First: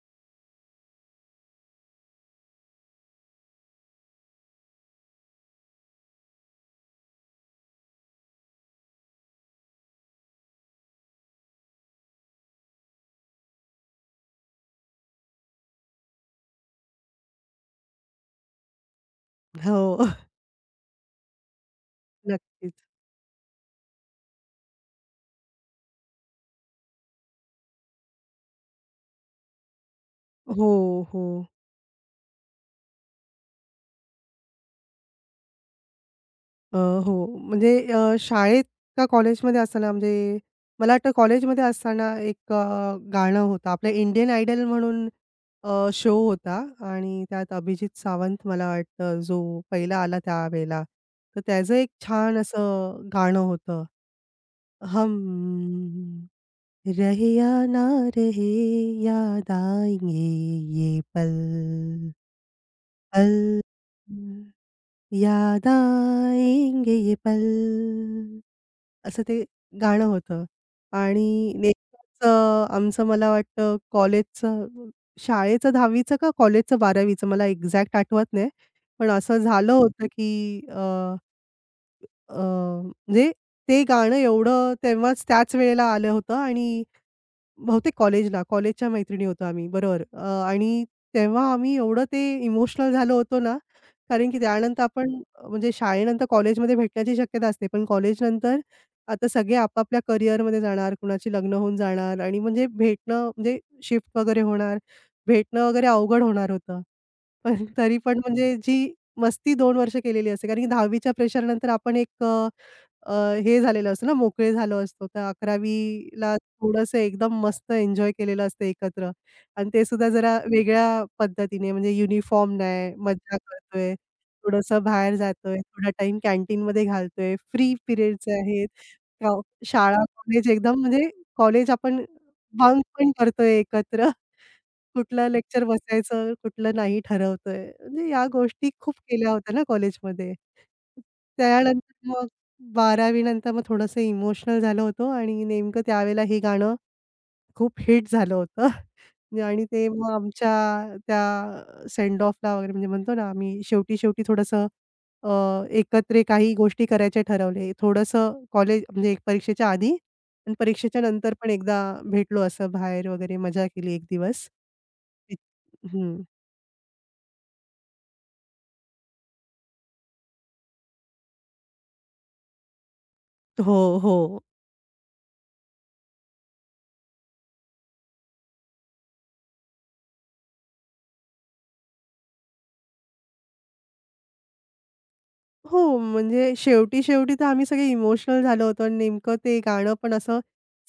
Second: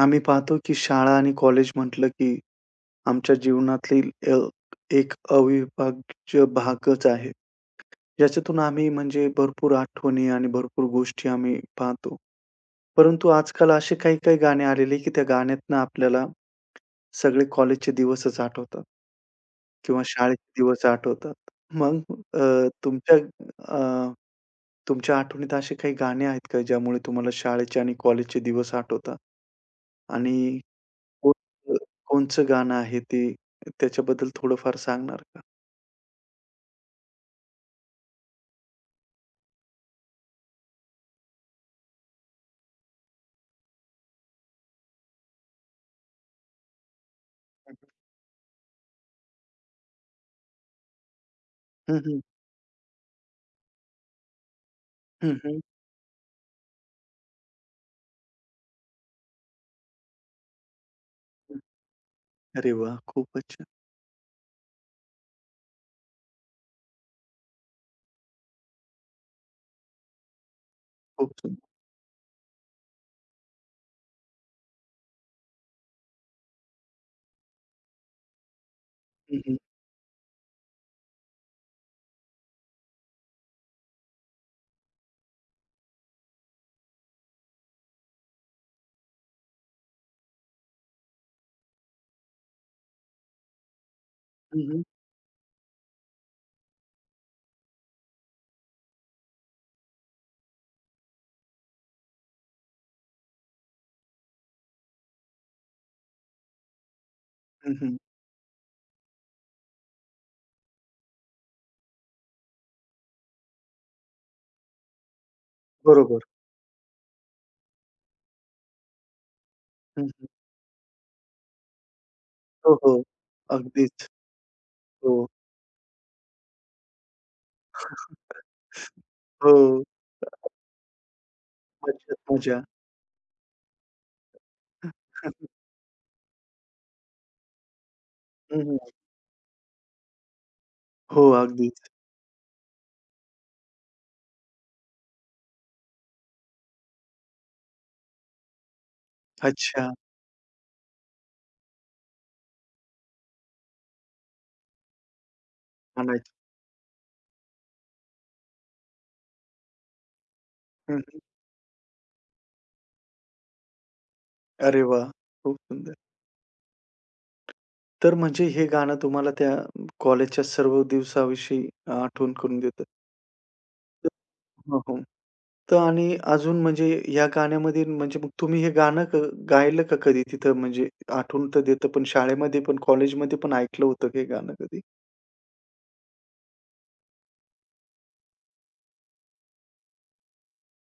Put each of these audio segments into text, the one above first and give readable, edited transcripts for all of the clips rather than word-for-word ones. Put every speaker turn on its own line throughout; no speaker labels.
आम्ही पाहतो की शाळा आणि कॉलेज म्हटलं की आमच्या जीवनातील एक अविभाज्य भागच आहे. याच्यातून आम्ही म्हणजे भरपूर आठवणी आणि भरपूर गोष्टी आम्ही पाहतो. परंतु आजकाल असे काही-काही गाणे आलेले की त्या गाण्यातनं आपल्याला सगळे कॉलेजचे दिवसच आठवतात
हो.
किंवा शाळेचे दिवस आठवतात. मग अ,
नक्कीच.
तुमच्या अ, तुमच्या आठवणीत असे काही गाणे आहेत का ज्यामुळे तुम्हाला शाळेचे आणि कॉलेजचे दिवस आठवतात? आणि
हो, हो.
कोणतं कोणचं गाणं आहे ते? त्याच्याबद्दल थोडंफार सांगणार का?
अ, हो. म्हणजे शाळेत का कॉलेजमध्ये असताना म्हणजे मला वाटतं कॉलेजमध्ये असताना एक गाणं होतं. आपलं इंडियन आयडल म्हणून शो होता आणि त्यात अभिजित सावंत मला वाटतं जो पहिला आला त्यावेळेला. तर त्याचं एक
हं, हं.
छान असं गाणं होतं. हम
हं, हं. हं,
रहे या ना रहे याद आएँगे ये पल.
अरे वाह! खूपच
पल.
छान.
याद आएंगे ये पल, असं ते गाणं होतं
खूप
आणि
सुंदर.
नेमकंच आमचं मला वाटतं कॉलेजचं शाळेचं 10वीचं का कॉलेजचं 12वीचं मला एक्झॅक्ट आठवत नाही. पण असं
हं, हं.
झालं होतं की अ, अ, म्हणजे ते गाणं एवढं तेव्हाच त्याच वेळेला आलं होतं आणि बहुतेक कॉलेजला, कॉलेजच्या मैत्रिणी होतो आम्ही बरोबर. आणि तेव्हा आम्ही एवढं ते इमोशनल झालो होतो ना, कारण की
हं, हं.
त्यानंतर आपण म्हणजे शाळेनंतर कॉलेजमध्ये भेटण्याची शक्यता असते. पण कॉलेजनंतर आता सगळे आपापल्या करिअरमध्ये जाणार, कुणाची लग्न होऊन जाणार आणि म्हणजे भेटणं म्हणजे शिफ्ट वगैरे होणार, भेटणं वगैरे अवघड होणार होतं. पण
हं, हं.
तरी पण म्हणजे जी मस्ती 2 वर्ष केलेली असते. कारण की 10वी च्या प्रेशरनंतर आपण एक अ, अ, हे झालेलं असतं ना, मोकळे झालो असतो. तर
बरोबर.
11वीला थोडंसं एकदम मस्त एन्जॉय केलेलं असतं एकत्र आणि ते
हं,
सुद्धा
हं.
जरा वेगळ्या पद्धतीने म्हणजे युनिफॉर्म
हो, हो.
नाही, मज्जा करतोय,
अगदीच.
थोडंसं बाहेर
हो,
जातोय, थोडा टाईम कॅन्टीनमध्ये घालतोय, फ्री पिरियड्स आहेत. गाव
हो.
शाळा, कॉलेज एकदम म्हणजे कॉलेज आपण
मज्जाच मजा.
बंक पण करतोय एकत्र. कुठलं लेक्चर बसायचं, कुठलं नाही ठरवतोय. म्हणजे या
हं,
गोष्टी
हं.
खूप केल्या होत्या ना कॉलेजमध्ये.
हो, अगदीच.
त्यानंतर मग 12वी नंतर मग थोडंसं इमोशनल झालो होतो आणि नेमकं त्यावेळेला हे गाणं खूप हिट झालं होतं. आणि ते
अच्छा
मग आमच्या त्या सेंड ऑफला वगैरे म्हणजे म्हणतो ना आम्ही शेवटी-शेवटी थोडंसं अ, एकत्र
म्हणायचं.
काही गोष्टी करायचे ठरवले. थोडंसं कॉलेज म्हणजे एक परीक्षेच्या आधी आणि
हं,
परीक्षेच्या
हं.
नंतर पण एकदा भेटलो असं बाहेर वगैरे मजा केली एक दिवस.
अरे वाह! खूप सुंदर.
हं.
तर म्हणजे हे गाणं तुम्हाला त्या कॉलेजच्या सर्व दिवसाविषयी आठवण करून देतं.
हो,
तर
हो.
हो, हो. तर आणि अजून म्हणजे या गाण्यामध्ये म्हणजे मग तुम्ही हे गाणं गायलं का कधी तिथं? म्हणजे आठवण तर देतं, पण शाळेमध्ये पण, कॉलेजमध्ये पण ऐकलं होतं का हे गाणं कधी?
हो, म्हणजे शेवटी-शेवटी तर आम्ही सगळे इमोशनल झालो होतो आणि नेमकं ते गाणं पण असं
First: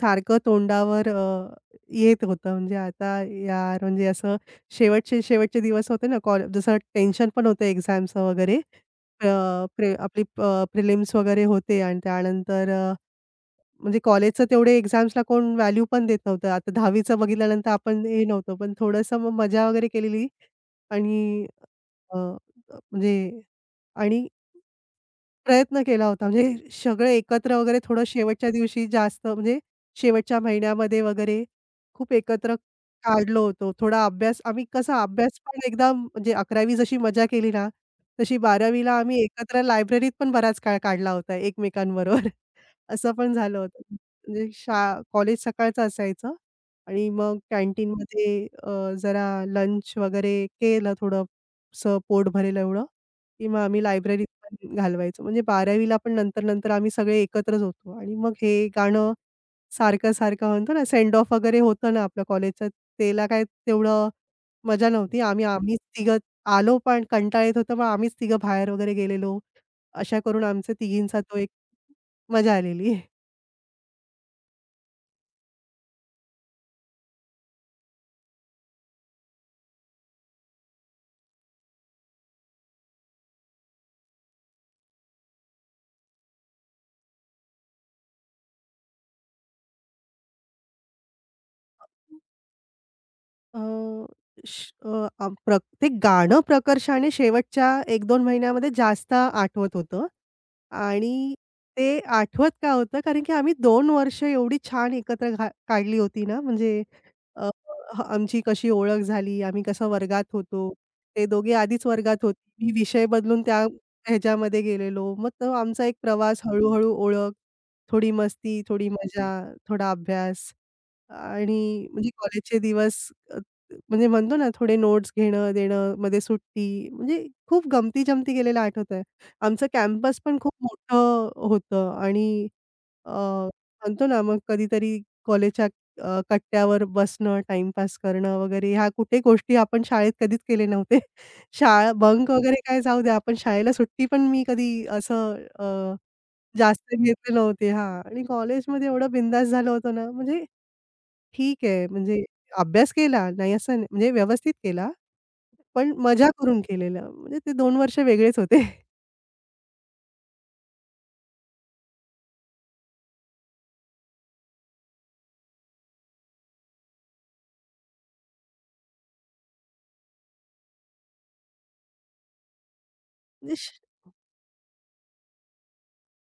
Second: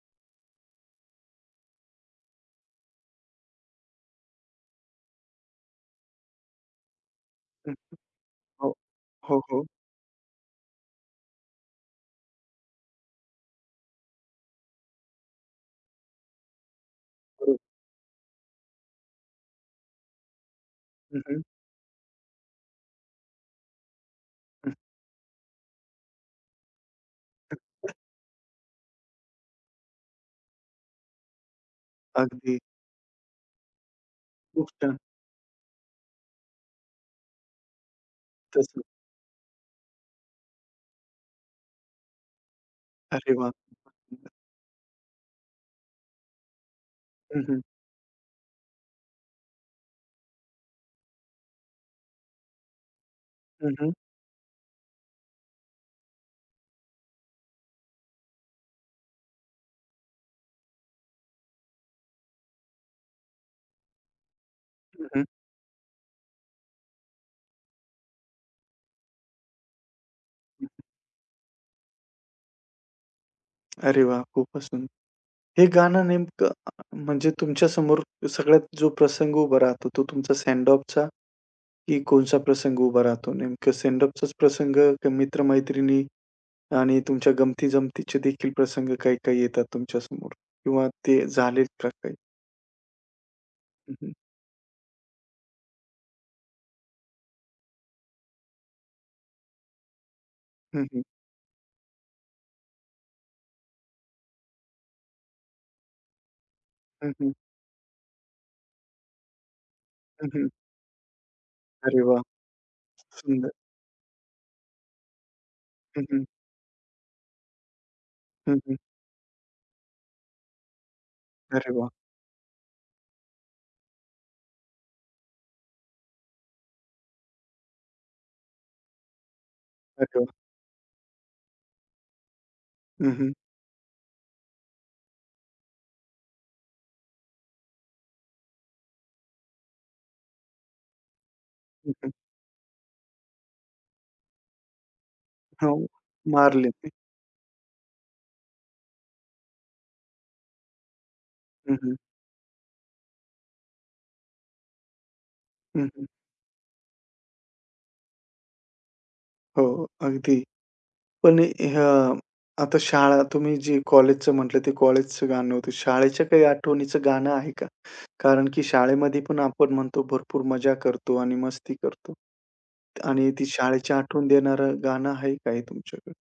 सारखं तोंडावर येत होतं. म्हणजे आता यार, म्हणजे असं शेवटचे शेवटचे दिवस होते ना जसं टेन्शन पण होतं
हं.
एक्झामचं वगैरे.
हो.
अ,
हो, हो.
प्रे आपली प्रिलिम्स वगैरे होते आणि त्यानंतर म्हणजे कॉलेजचं तेवढे एक्झाम्सला कोण व्हॅल्यू पण देत नव्हतं. आता 10वीचं
बरोबर.
बघितल्यानंतर आपण हे नव्हतो. पण थोडंसं मग मजा वगैरे केलेली
हं, हं.
आणि अ, म्हणजे आणि
हं.
प्रयत्न केला होता. म्हणजे सगळं एकत्र वगैरे थोडं शेवटच्या दिवशी जास्त म्हणजे शेवटच्या महिन्यामध्ये वगैरे खूप एकत्र
अगदी.
काढलो होतो. थोडा अभ्यास आम्ही
खूप छान.
कसा अभ्यास पण एकदम म्हणजे 11वी जशी मजा केली ना, तशी
तसं.
12वीला आम्ही एकत्र लायब्ररीत पण बराच काळ काढला होता एकमेकांबरोबर. असं पण
अरे वाह!
झालं होतं. म्हणजे कॉलेज सकाळचं असायचं आणि मग
हं, हं.
कॅन्टीनमध्ये अ, जरा लंच वगैरे केलं थोडंसं पोट भरेल एवढं, की मग
हं,
आम्ही
हं.
लायब्ररीत पण घालवायचो. म्हणजे 12वीला पण नंतर-नंतर आम्ही सगळे एकत्रच होतो आणि मग हे गाणं सारखं-सारखं म्हणतो ना, सेंड ऑफ वगैरे होतं ना आपल्या कॉलेजचं, त्याला काय तेवढं मजा
हं,
नव्हती.
हं.
आम्हीच तिघं आलो पण कंटाळा येत होता, मग आम्हीच तिघं बाहेर वगैरे गेलेलो. अशा करून आमच्या तिघींचा तो एक मजा आलेली.
अरे वाह! खूपच सुंदर. हे गाणं नेमकं म्हणजे तुमच्यासमोर सगळ्यात जो प्रसंग उभा राहतो, तो तुमचा सेंड ऑफचा की कोणचा प्रसंग उभा राहतो? नेमकं सेंड ऑफचाच प्रसंग का मित्र आणि तुमच्या गमती-जमतीचे देखील प्रसंग काही-काही येतात तुमच्यासमोर किंवा ते झालेत का काही?
अ,
हं, हं.
श अ, आ प्रक ते गाणं प्रकर्षाने शेवटच्या 1-2 महिन्यामध्ये जास्त आठवत होतं
हं, हं.
आणि ते आठवत का होतं? कारण की आम्ही 2 वर्ष एवढी छान एकत्र काढली होती ना, म्हणजे
हं, हं.
अ, ह आमची कशी ओळख झाली, आम्ही कसं वर्गात
हं, हं.
होतो. ते दोघे आधीच
अरे
वर्गात
वाह!
होते. मी विषय बदलून
सुंदर.
त्या ह्याच्यामध्ये गेलेलो. मग तो आमचा एक
हं, हं.
प्रवास हळू ओळख, थोडी
हं,
मस्ती,
हं.
थोडी मजा, थोडा अभ्यास.
अरे
आणि
वाह!
म्हणजे कॉलेजचे दिवस अ, म्हणजे म्हणतो ना थोडे नोट्स घेणं, देणं, मध्ये सुट्टी म्हणजे खूप गमती-जमती केलेलं आठवतंय. आमचं
अरे
कॅम्पस
वाह!
पण खूप मोठं होतं आणि अ,
हं, हं.
म्हणतो ना मग कधीतरी कॉलेजच्या कट्ट्यावर बसणं, टाईमपास करणं वगैरे ह्या कुठे गोष्टी आपण शाळेत कधीच केले नव्हते.
हं,
शाळा
हं.
बंक वगैरे काय जाऊ द्या, आपण शाळेला सुट्टी पण मी कधी असं
हो, मारले ते.
जास्त घेतले नव्हते हां. आणि कॉलेजमध्ये एवढं बिंदास झालं होतं ना म्हणजे ठीक
हं,
आहे.
हं.
म्हणजे अभ्यास केला, नाही असं नाही म्हणजे व्यवस्थित केला,
हं,
पण
हं.
मजा करून केलेलं. म्हणजे ते 2 वर्ष वेगळेच होते.
हो, अगदी. पण ह्या आता शाळा तुम्ही जे कॉलेजचं म्हटलं ते कॉलेजचं गाणं होतं. शाळेच्या काही आठवणीचं गाणं आहे का? कारण की शाळेमध्ये पण आपण म्हणतो भरपूर मजा करतो आणि मस्ती करतो. आणि ती
म्हणजे
शाळेची आठवण देणारं गाणं आहे काही तुमच्याकडे?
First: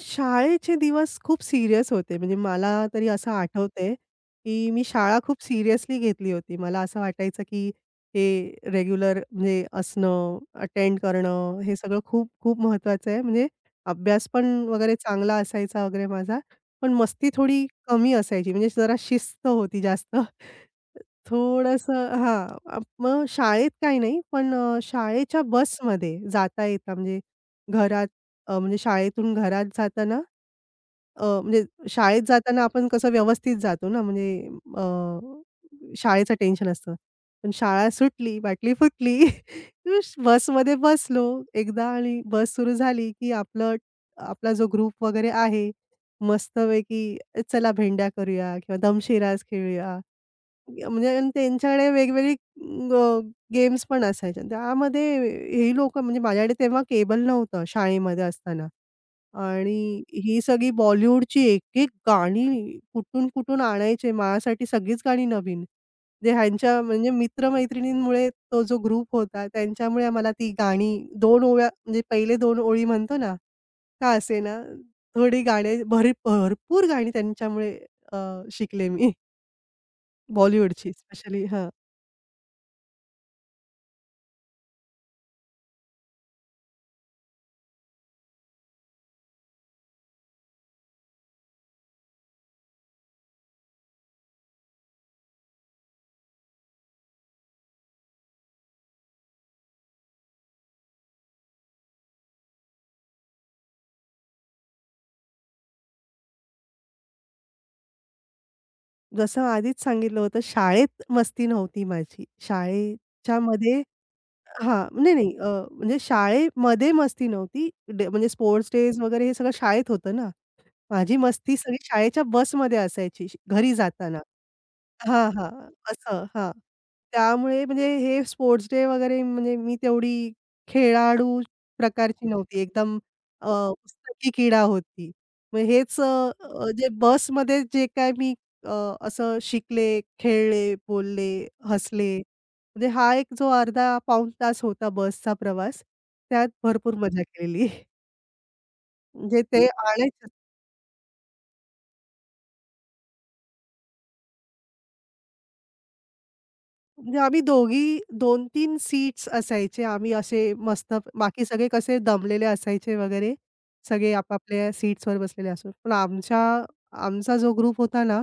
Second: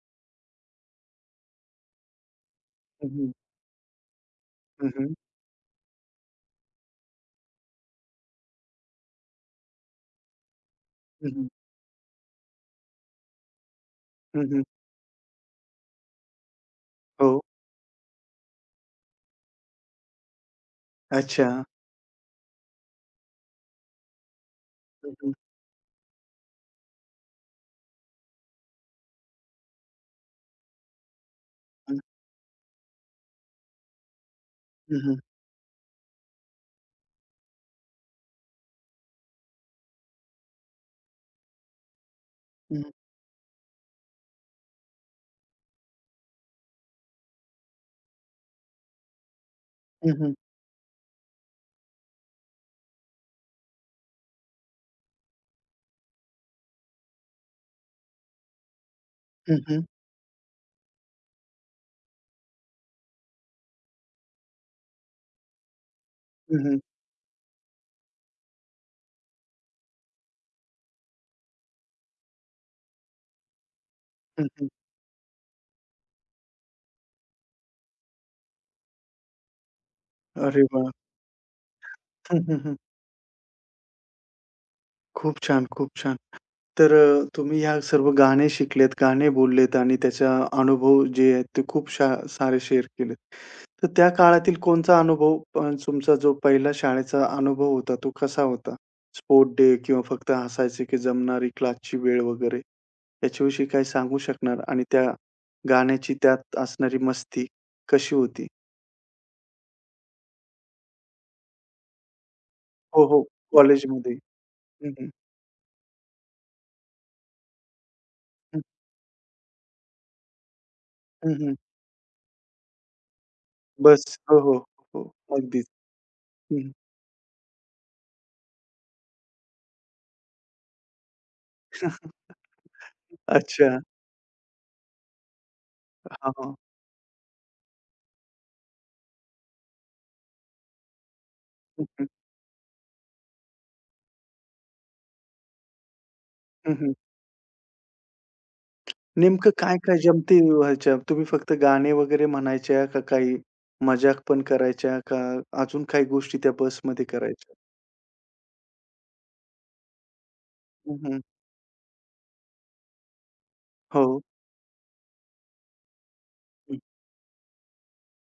शाळेचे दिवस खूप सीरियस होते. म्हणजे मला
हं,
तरी असं
हं.
आठवतंय, की मी
हं, हं.
शाळा खूप सीरियसली घेतली होती. मला असं वाटायचं, की हे रेग्युलर म्हणजे असणं, अटेंड
हं, हं.
करणं, हे सगळं खूप खूप महत्त्वाचं आहे. म्हणजे अभ्यास
हं,
पण
हं.
वगैरे चांगला असायचा वगैरे माझा. पण मस्ती
हो.
थोडी कमी असायची. म्हणजे जरा शिस्त होती जास्त.
अच्छा.
थोडंसं हां. मग शाळेत काही नाही, पण
हं.
शाळेच्या बसमध्ये जाता येता म्हणजे घरात म्हणजे शाळेतून घरात जाताना अ, म्हणजे
हं,
शाळेत जाताना आपण कसं व्यवस्थित जातो ना, म्हणजे
हं, हं.
शाळेचं टेन्शन असतं. पण शाळा सुटली, बाटली फुटली, बसमध्ये बसलो एकदा आणि बस सुरू
हं, हं.
झाली, की आपला जो ग्रुप वगैरे आहे, मस्तपैकी चला भेंड्या करूया किंवा दमशिराज खेळूया.
हं, हं.
म्हणजे आणि त्यांच्याकडे वेगवेगळी गेम्स पण असायच्या. त्यामध्ये ही लोकं म्हणजे माझ्याकडे तेव्हा केबल नव्हतं शाळेमध्ये असताना.
हं, हं.
आणि ही सगळी बॉलिवूडची एक-एक गाणी कुठून-कुठून आणायचे. माझ्यासाठी सगळीच गाणी नवीन. जे ह्यांच्या म्हणजे मित्र-मैत्रिणींमुळे तो जो ग्रुप होता त्यांच्यामुळे मला ती गाणी दोन ओव्या म्हणजे पहिले दोन ओळी म्हणतो ना, का
हं,
असेना
हं.
थोडी गाणी भरपूर गाणी त्यांच्यामुळे अ, शिकले मी
अरे वाह!
बॉलिवूडची स्पेशली हां.
हं, हं, हं. खूप छान, खूप छान. तर तुम्ही ह्या सर्व गाणे शिकलेत, गाणे बोललेत आणि त्याचा अनुभव जे आहेत ते खूप सारे शेअर केलेत. तर त्या काळातील कोणता अनुभव तुमचा जो पहिला शाळेचा अनुभव होता तो कसा होता? स्पोर्ट डे किंवा फक्त हसायचे की जमणारी क्लासची वेळ वगैरे याच्याविषयी काही सांगू शकणार? आणि त्या गाण्याची त्यात असणारी मस्ती कशी होती?
जसं आधीच सांगितलं होतं शाळेत मस्ती नव्हती माझी.
हो, हो.
शाळेच्यामध्ये
कॉलेजमध्ये.
हां.
हं, हं.
नाही, नाही. म्हणजे शाळेमध्ये मस्ती नव्हती. डे म्हणजे
हं,
स्पोर्ट्स डेज वगैरे हे सगळं शाळेत होतं ना. माझी
हं, हं.
मस्ती सगळी शाळेच्या बसमध्ये असायची घरी
बस.
जाताना.
हो, हो, हो.
हां, हां.
अगदीच.
असं, हां.
हं.
त्यामुळे म्हणजे हे स्पोर्ट्स डे वगैरे म्हणजे मी तेवढी खेळाडू प्रकारची नव्हती. एकदम
अच्छा.
पुस्तकी किडा होती. मग हेच अ,
हां, हां.
अ, जे बसमध्ये जे काय मी अ, असं शिकले, खेळले, बोलले,
हं, हं.
हसले. म्हणजे हा एक जो अर्धा पाऊण तास होता बसचा प्रवास, त्यात
हं, हं.
भरपूर मजा केलेली. म्हणजे
नेमकं
ते
काय-काय
आलेच
जमते व्हायच्या? तुम्ही फक्त गाणे वगैरे म्हणायच्या का काही मजाक पण करायच्या का अजून काही गोष्टी त्या बसमध्ये
म्हणजे आम्ही
करायच्या?
दोघी 2-3 सीट्स असायचे. आम्ही असे मस्त
हं, हं.
बाकी सगळे कसे दमलेले असायचे वगैरे.
हो.
सगळे आपापल्या सीट्सवर बसलेले असो. पण
हं,
आमचा जो ग्रुप होता ना,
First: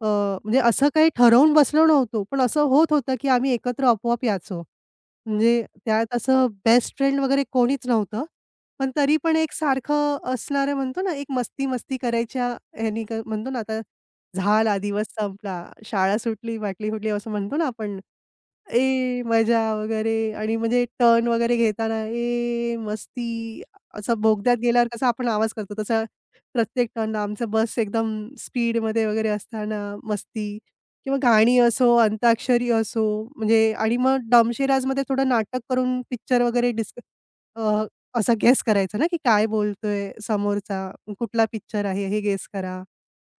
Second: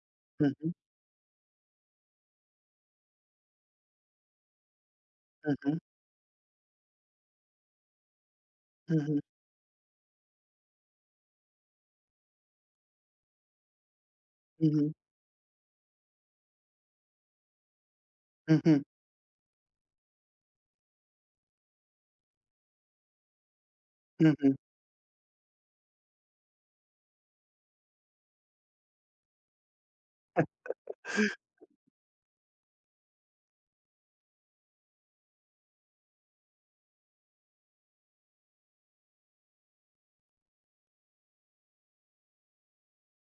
अ,
हं,
म्हणजे
हं.
असं काही ठरवून बसलो नव्हतो. पण असं होत होतं, की आम्ही एकत्र आपोआप यायचो.
हं,
म्हणजे
हं.
त्यात असं बेस्ट फ्रेंड वगैरे कोणीच नव्हतं. पण
हं,
तरी
हं.
पण एक सारखं असणारं म्हणतो ना, एक मस्ती-मस्ती करायच्या म्हणतो ना, आता
हं,
झाला
हं.
दिवस संपला, शाळा सुटली, बाटली फुटली असं म्हणतो ना आपण.
हं, हं.
ए मजा वगैरे आणि म्हणजे टर्न वगैरे घेताना ए मस्ती असं
हं, हं.
बोगद्यात गेल्यावर कसा आपण आवाज करतो तसा प्रत्येक टर्नला आमचं बस एकदम स्पीडमध्ये वगैरे असताना मस्ती किंवा गाणी असो, अंताक्षरी असो म्हणजे आणि मग डमशेराजमध्ये थोडं नाटक करून पिक्चर वगैरे अ, असा गेस करायचा ना, की काय बोलतोय समोरचा, कुठला पिक्चर आहे हे गेस करा.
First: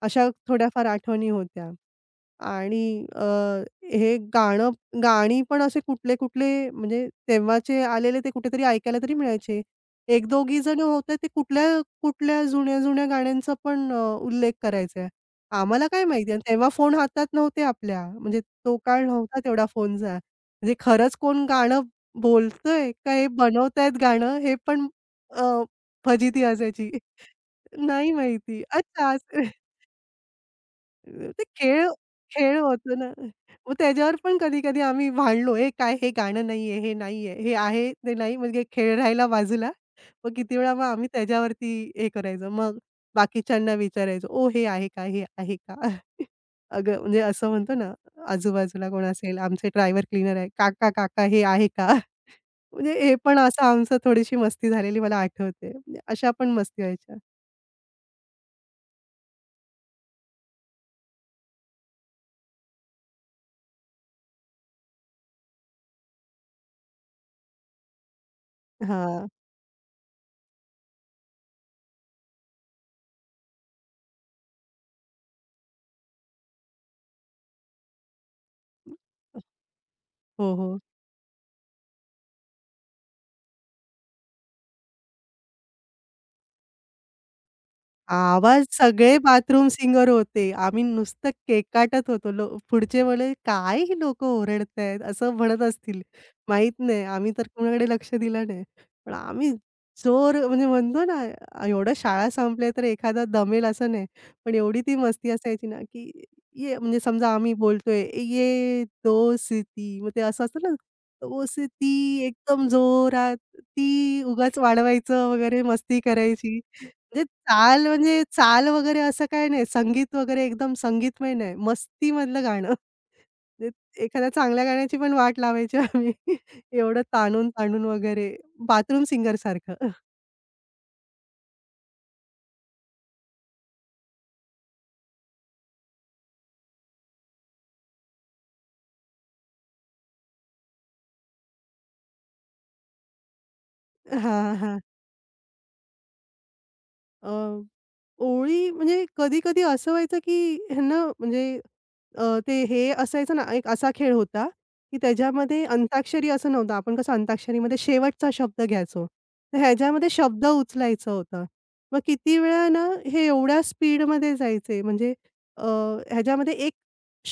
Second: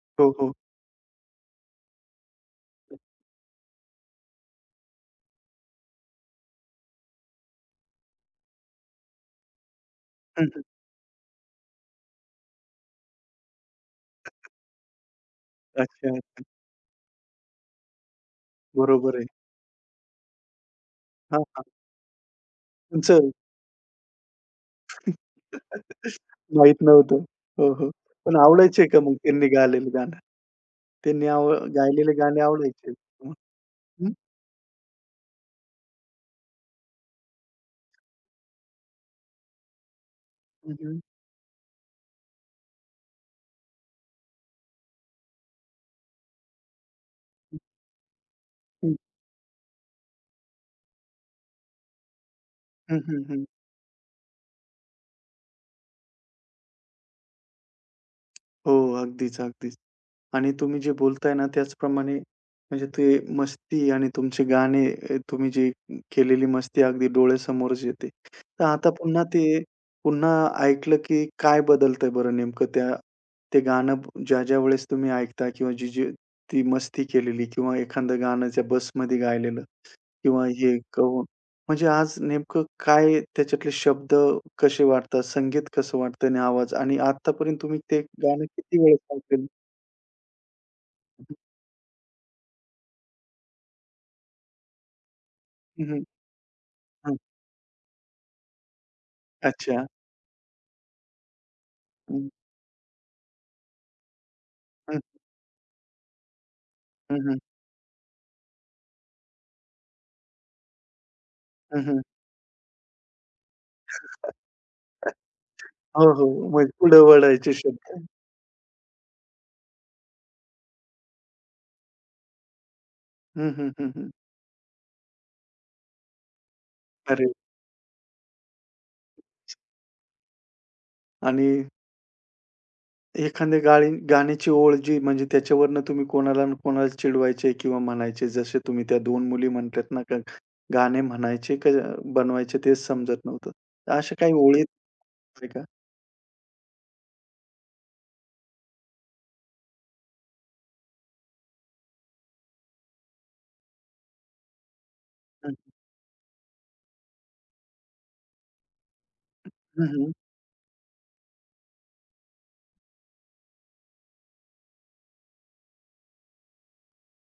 अशा
हो, हो.
थोड्याफार आठवणी होत्या. आणि अ, हे गाणं गाणी पण असे कुठले-कुठले म्हणजे तेव्हाचे आलेले ते कुठेतरी ऐकायला तरी मिळायचे.
हं,
1-2घी
हं.
जण होते ते कुठल्या-कुठल्या जुन्या-जुन्या गाण्यांचा पण उल्लेख करायचे. आम्हाला काय माहिती
अच्छा.
आणि तेव्हा फोन हातात नव्हते आपल्या. म्हणजे तो काळ
बरोबर आहे.
नव्हता तेवढा फोनचा. म्हणजे खरंच
हां,
कोण
हां.
गाणं बोलतोय का हे
तुमचं
बनवतायत गाणं हे पण अ, फजिती
माहीत
असायची.
नव्हतं. हो, हो.
नाही
पण
माहिती.
आवडायचे का
अच्छा
मग
असं
त्यांनी गायलेलं गाणं? त्यांनी
ते
आव
खेळ
गायलेले गाणे
खेळ
आवडायचे?
होतो ना.
हं,
मग त्याच्यावर पण कधी-कधी आम्ही भांडलो, "हे काय हे गाणं नाहीये, हे नाहीये, हे आहे ते नाही." म्हणजे खेळ राहिला बाजूला. मग किती वेळा
हं,
मग
हं.
आम्ही त्याच्यावरती हे करायचो. मग बाकीच्यांना विचारायचो, "ओ, हे आहे का? हे आहे का?" अगं म्हणजे असं
हं,
म्हणतो ना, आजूबाजूला
हं.
कोण असेल, "आमचे ड्रायव्हर क्लीनर आहे. काका, काका हे आहे का?" म्हणजे
हं,
हे पण
हं,
असं आमचं थोडीशी मस्ती झालेली मला आठवते. म्हणजे अशा पण मस्ती व्हायच्या.
हो. अगदीच, अगदीच. आणि तुम्ही जे बोलताय ना त्याचप्रमाणे म्हणजे ते मस्ती आणि तुमचे गाणे तुम्ही जी केलेली मस्ती अगदी डोळ्यासमोरच येते. तर आता
हां.
पुन्हा ऐकलं की काय बदलतंय बरं नेमकं ते गाणं ज्या-ज्या वेळेस तुम्ही ऐकता किंवा जी-जी ती मस्ती केलेली किंवा एखादं गाणं त्या बसमध्ये गायलेलं किंवा
हो,
हे
हो.
कहून म्हणजे आज नेमकं काय त्याच्यातले शब्द कसे वाटतात, संगीत कसं वाटतं आणि आवाज आणि आत्तापर्यंत तुम्ही ते गाणं
आवाज
किती वेळेस
सगळे
ऐकलेलं?
बाथरूम सिंगर होते. आम्ही नुसतं केकाटत होतो. पुढचे म्हणाले, "काय ही लोकं ओरडतायत?" असं म्हणत असतील. माहीत नाही.
हं,
आम्ही तर कोणाकडे लक्ष दिलं नाही. पण आम्ही
अच्छा.
म्हणजे म्हणतो ना, एवढं
हं,
शाळा संपली तर एखादा दमेल असं नाही. पण एवढी ती
हं,
मस्ती असायची ना, की ये म्हणजे
हं,
समजा
हं,
आम्ही बोलतोय, "ये दोस्ती" मग ते असं असतं ना,
हं,
दोस्ती
हं.
एकदम जोरात, ती उगाच वाढवायचं वगैरे मस्ती
हो, हो.
करायची.
म्हणजे पुढे
म्हणजे
वळायचे
चाल
शब्द.
म्हणजे चाल वगैरे असं काही नाही. संगीत वगैरे एकदम संगीतमय नाही. मस्तीमधलं गाणं.
हं,
ते
हं, हं, हं.
एखाद्या चांगल्या गाण्याची पण वाट लावायची आम्ही. एवढं
अरे!
ताणून-ताणून वगैरे बाथरूम सिंगरसारखं.
आणि एखाद्या गाणी गाण्याची ओळ जी म्हणजे त्याच्यावरनं तुम्ही कोणाला ना कोणाला चिडवायचे किंवा म्हणायचे. जसे तुम्ही त्या दोन मुली म्हटल्यात ना, का गाणे म्हणायचे का बनवायचे तेच समजत नव्हतं. तर अशा काही
हां,
ओळी
हां.
आहेत का?
अ, ओळी म्हणजे कधी-कधी असं व्हायचं की ह्यांना म्हणजे अ, ते हे असायचं ना, एक असा खेळ होता, की
हं,
त्याच्यामध्ये अंताक्षरी असं नव्हतं. आपण कसं अंताक्षरीमध्ये शेवटचा शब्द घ्यायचो. तर
हं,
ह्याच्यामध्ये
हं,
शब्द उचलायचं होतं. मग किती वेळा ना, हे एवढ्या स्पीडमध्ये जायचे म्हणजे अ, ह्याच्यामध्ये एक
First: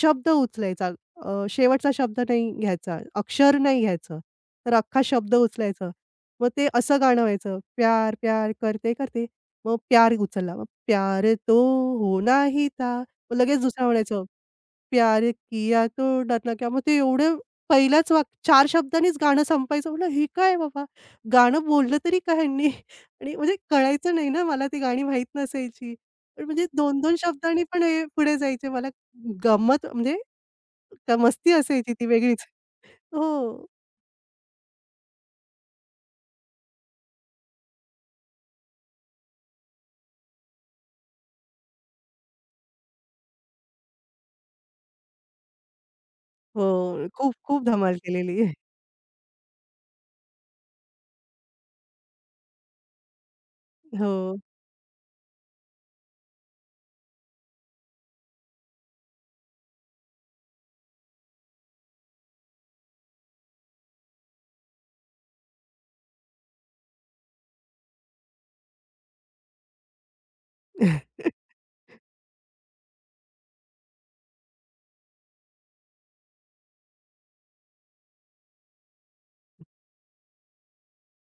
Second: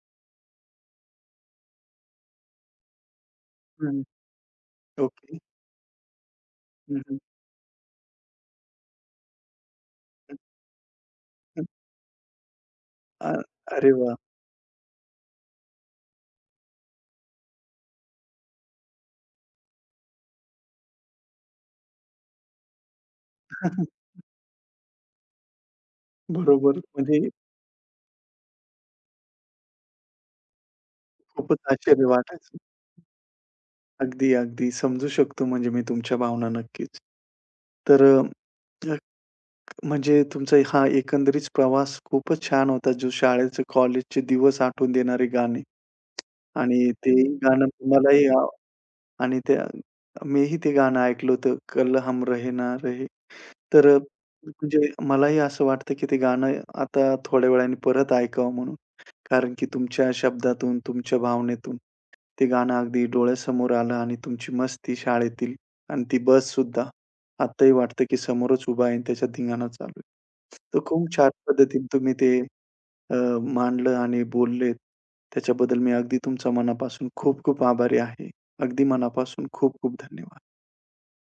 शब्द उचलायचा. शेवटचा शब्द नाही घ्यायचा, अक्षर नाही
हं.
घ्यायचं, तर अख्खा शब्द
ओके.
उचलायचं. मग ते
हं,
असं
हं,
गाणं व्हायचं, प्यार प्यार करते करते, मग प्यार
हं,
उचलला, मग प्यार तो
हं.
होना ही था,
अ,
मग लगेच दुसरा
अरे वाह!
म्हणायचं प्यार किया तो डरना क्या. मग ते एवढं पहिल्याच वाक्य 4 शब्दांनीच गाणं संपायचं. म्हटलं हे काय बाबा? गाणं बोललं तरी काय यांनी? आणि म्हणजे कळायचं नाही ना मला ती गाणी माहीत नसायची. पण म्हणजे
बरोबर.
2-2
म्हणजे
शब्दांनी पण हे पुढे जायचे. मला गंमत म्हणजे त्या मस्ती
खूपच
असायची ती
आश्चर्य
वेगळीच.
वाटायचं.
हो.
अगदी, अगदी. समजू शकतो म्हणजे मी तुमच्या भावना नक्कीच. तर म्हणजे तुमचा हा एकंदरीत प्रवास खूपच छान होता, जो शाळेचे, कॉलेजचे दिवस आठवून देणारे गाणे
हो.
आणि ते
खूप, खूप
गाणं
धमाल
तुम्हालाही
केलेली
आ
आहे.
आणि त्या मीही ते गाणं ऐकलं होतं, कल हम रहे ना रहे. तर
हो.
म्हणजे मलाही असं वाटतं, की ते गाणं आता थोड्या वेळाने परत ऐकावं म्हणून. कारण की तुमच्या शब्दातून, तुमच्या भावनेतून ते गाणं अगदी डोळ्यासमोर आलं आणि तुमची मस्ती शाळेतील आणि ती बससुद्धा. आत्ताही वाटतं की समोरच उभा आहे आणि त्याच्या धिंगाणा चालू आहे. तर खूप छान पद्धतीने तुम्ही ते अ, मांडलं आणि बोललेत. त्याच्याबद्दल मी अगदी तुमचा मनापासून खूप खूप आभारी आहे. अगदी मनापासून खूप खूप धन्यवाद.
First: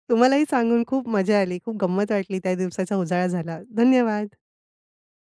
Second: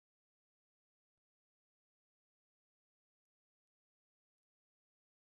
तुम्हालाही सांगून खूप मजा आली. खूप गंमत वाटली. त्या दिवसाचा उजाळा झाला. धन्यवाद.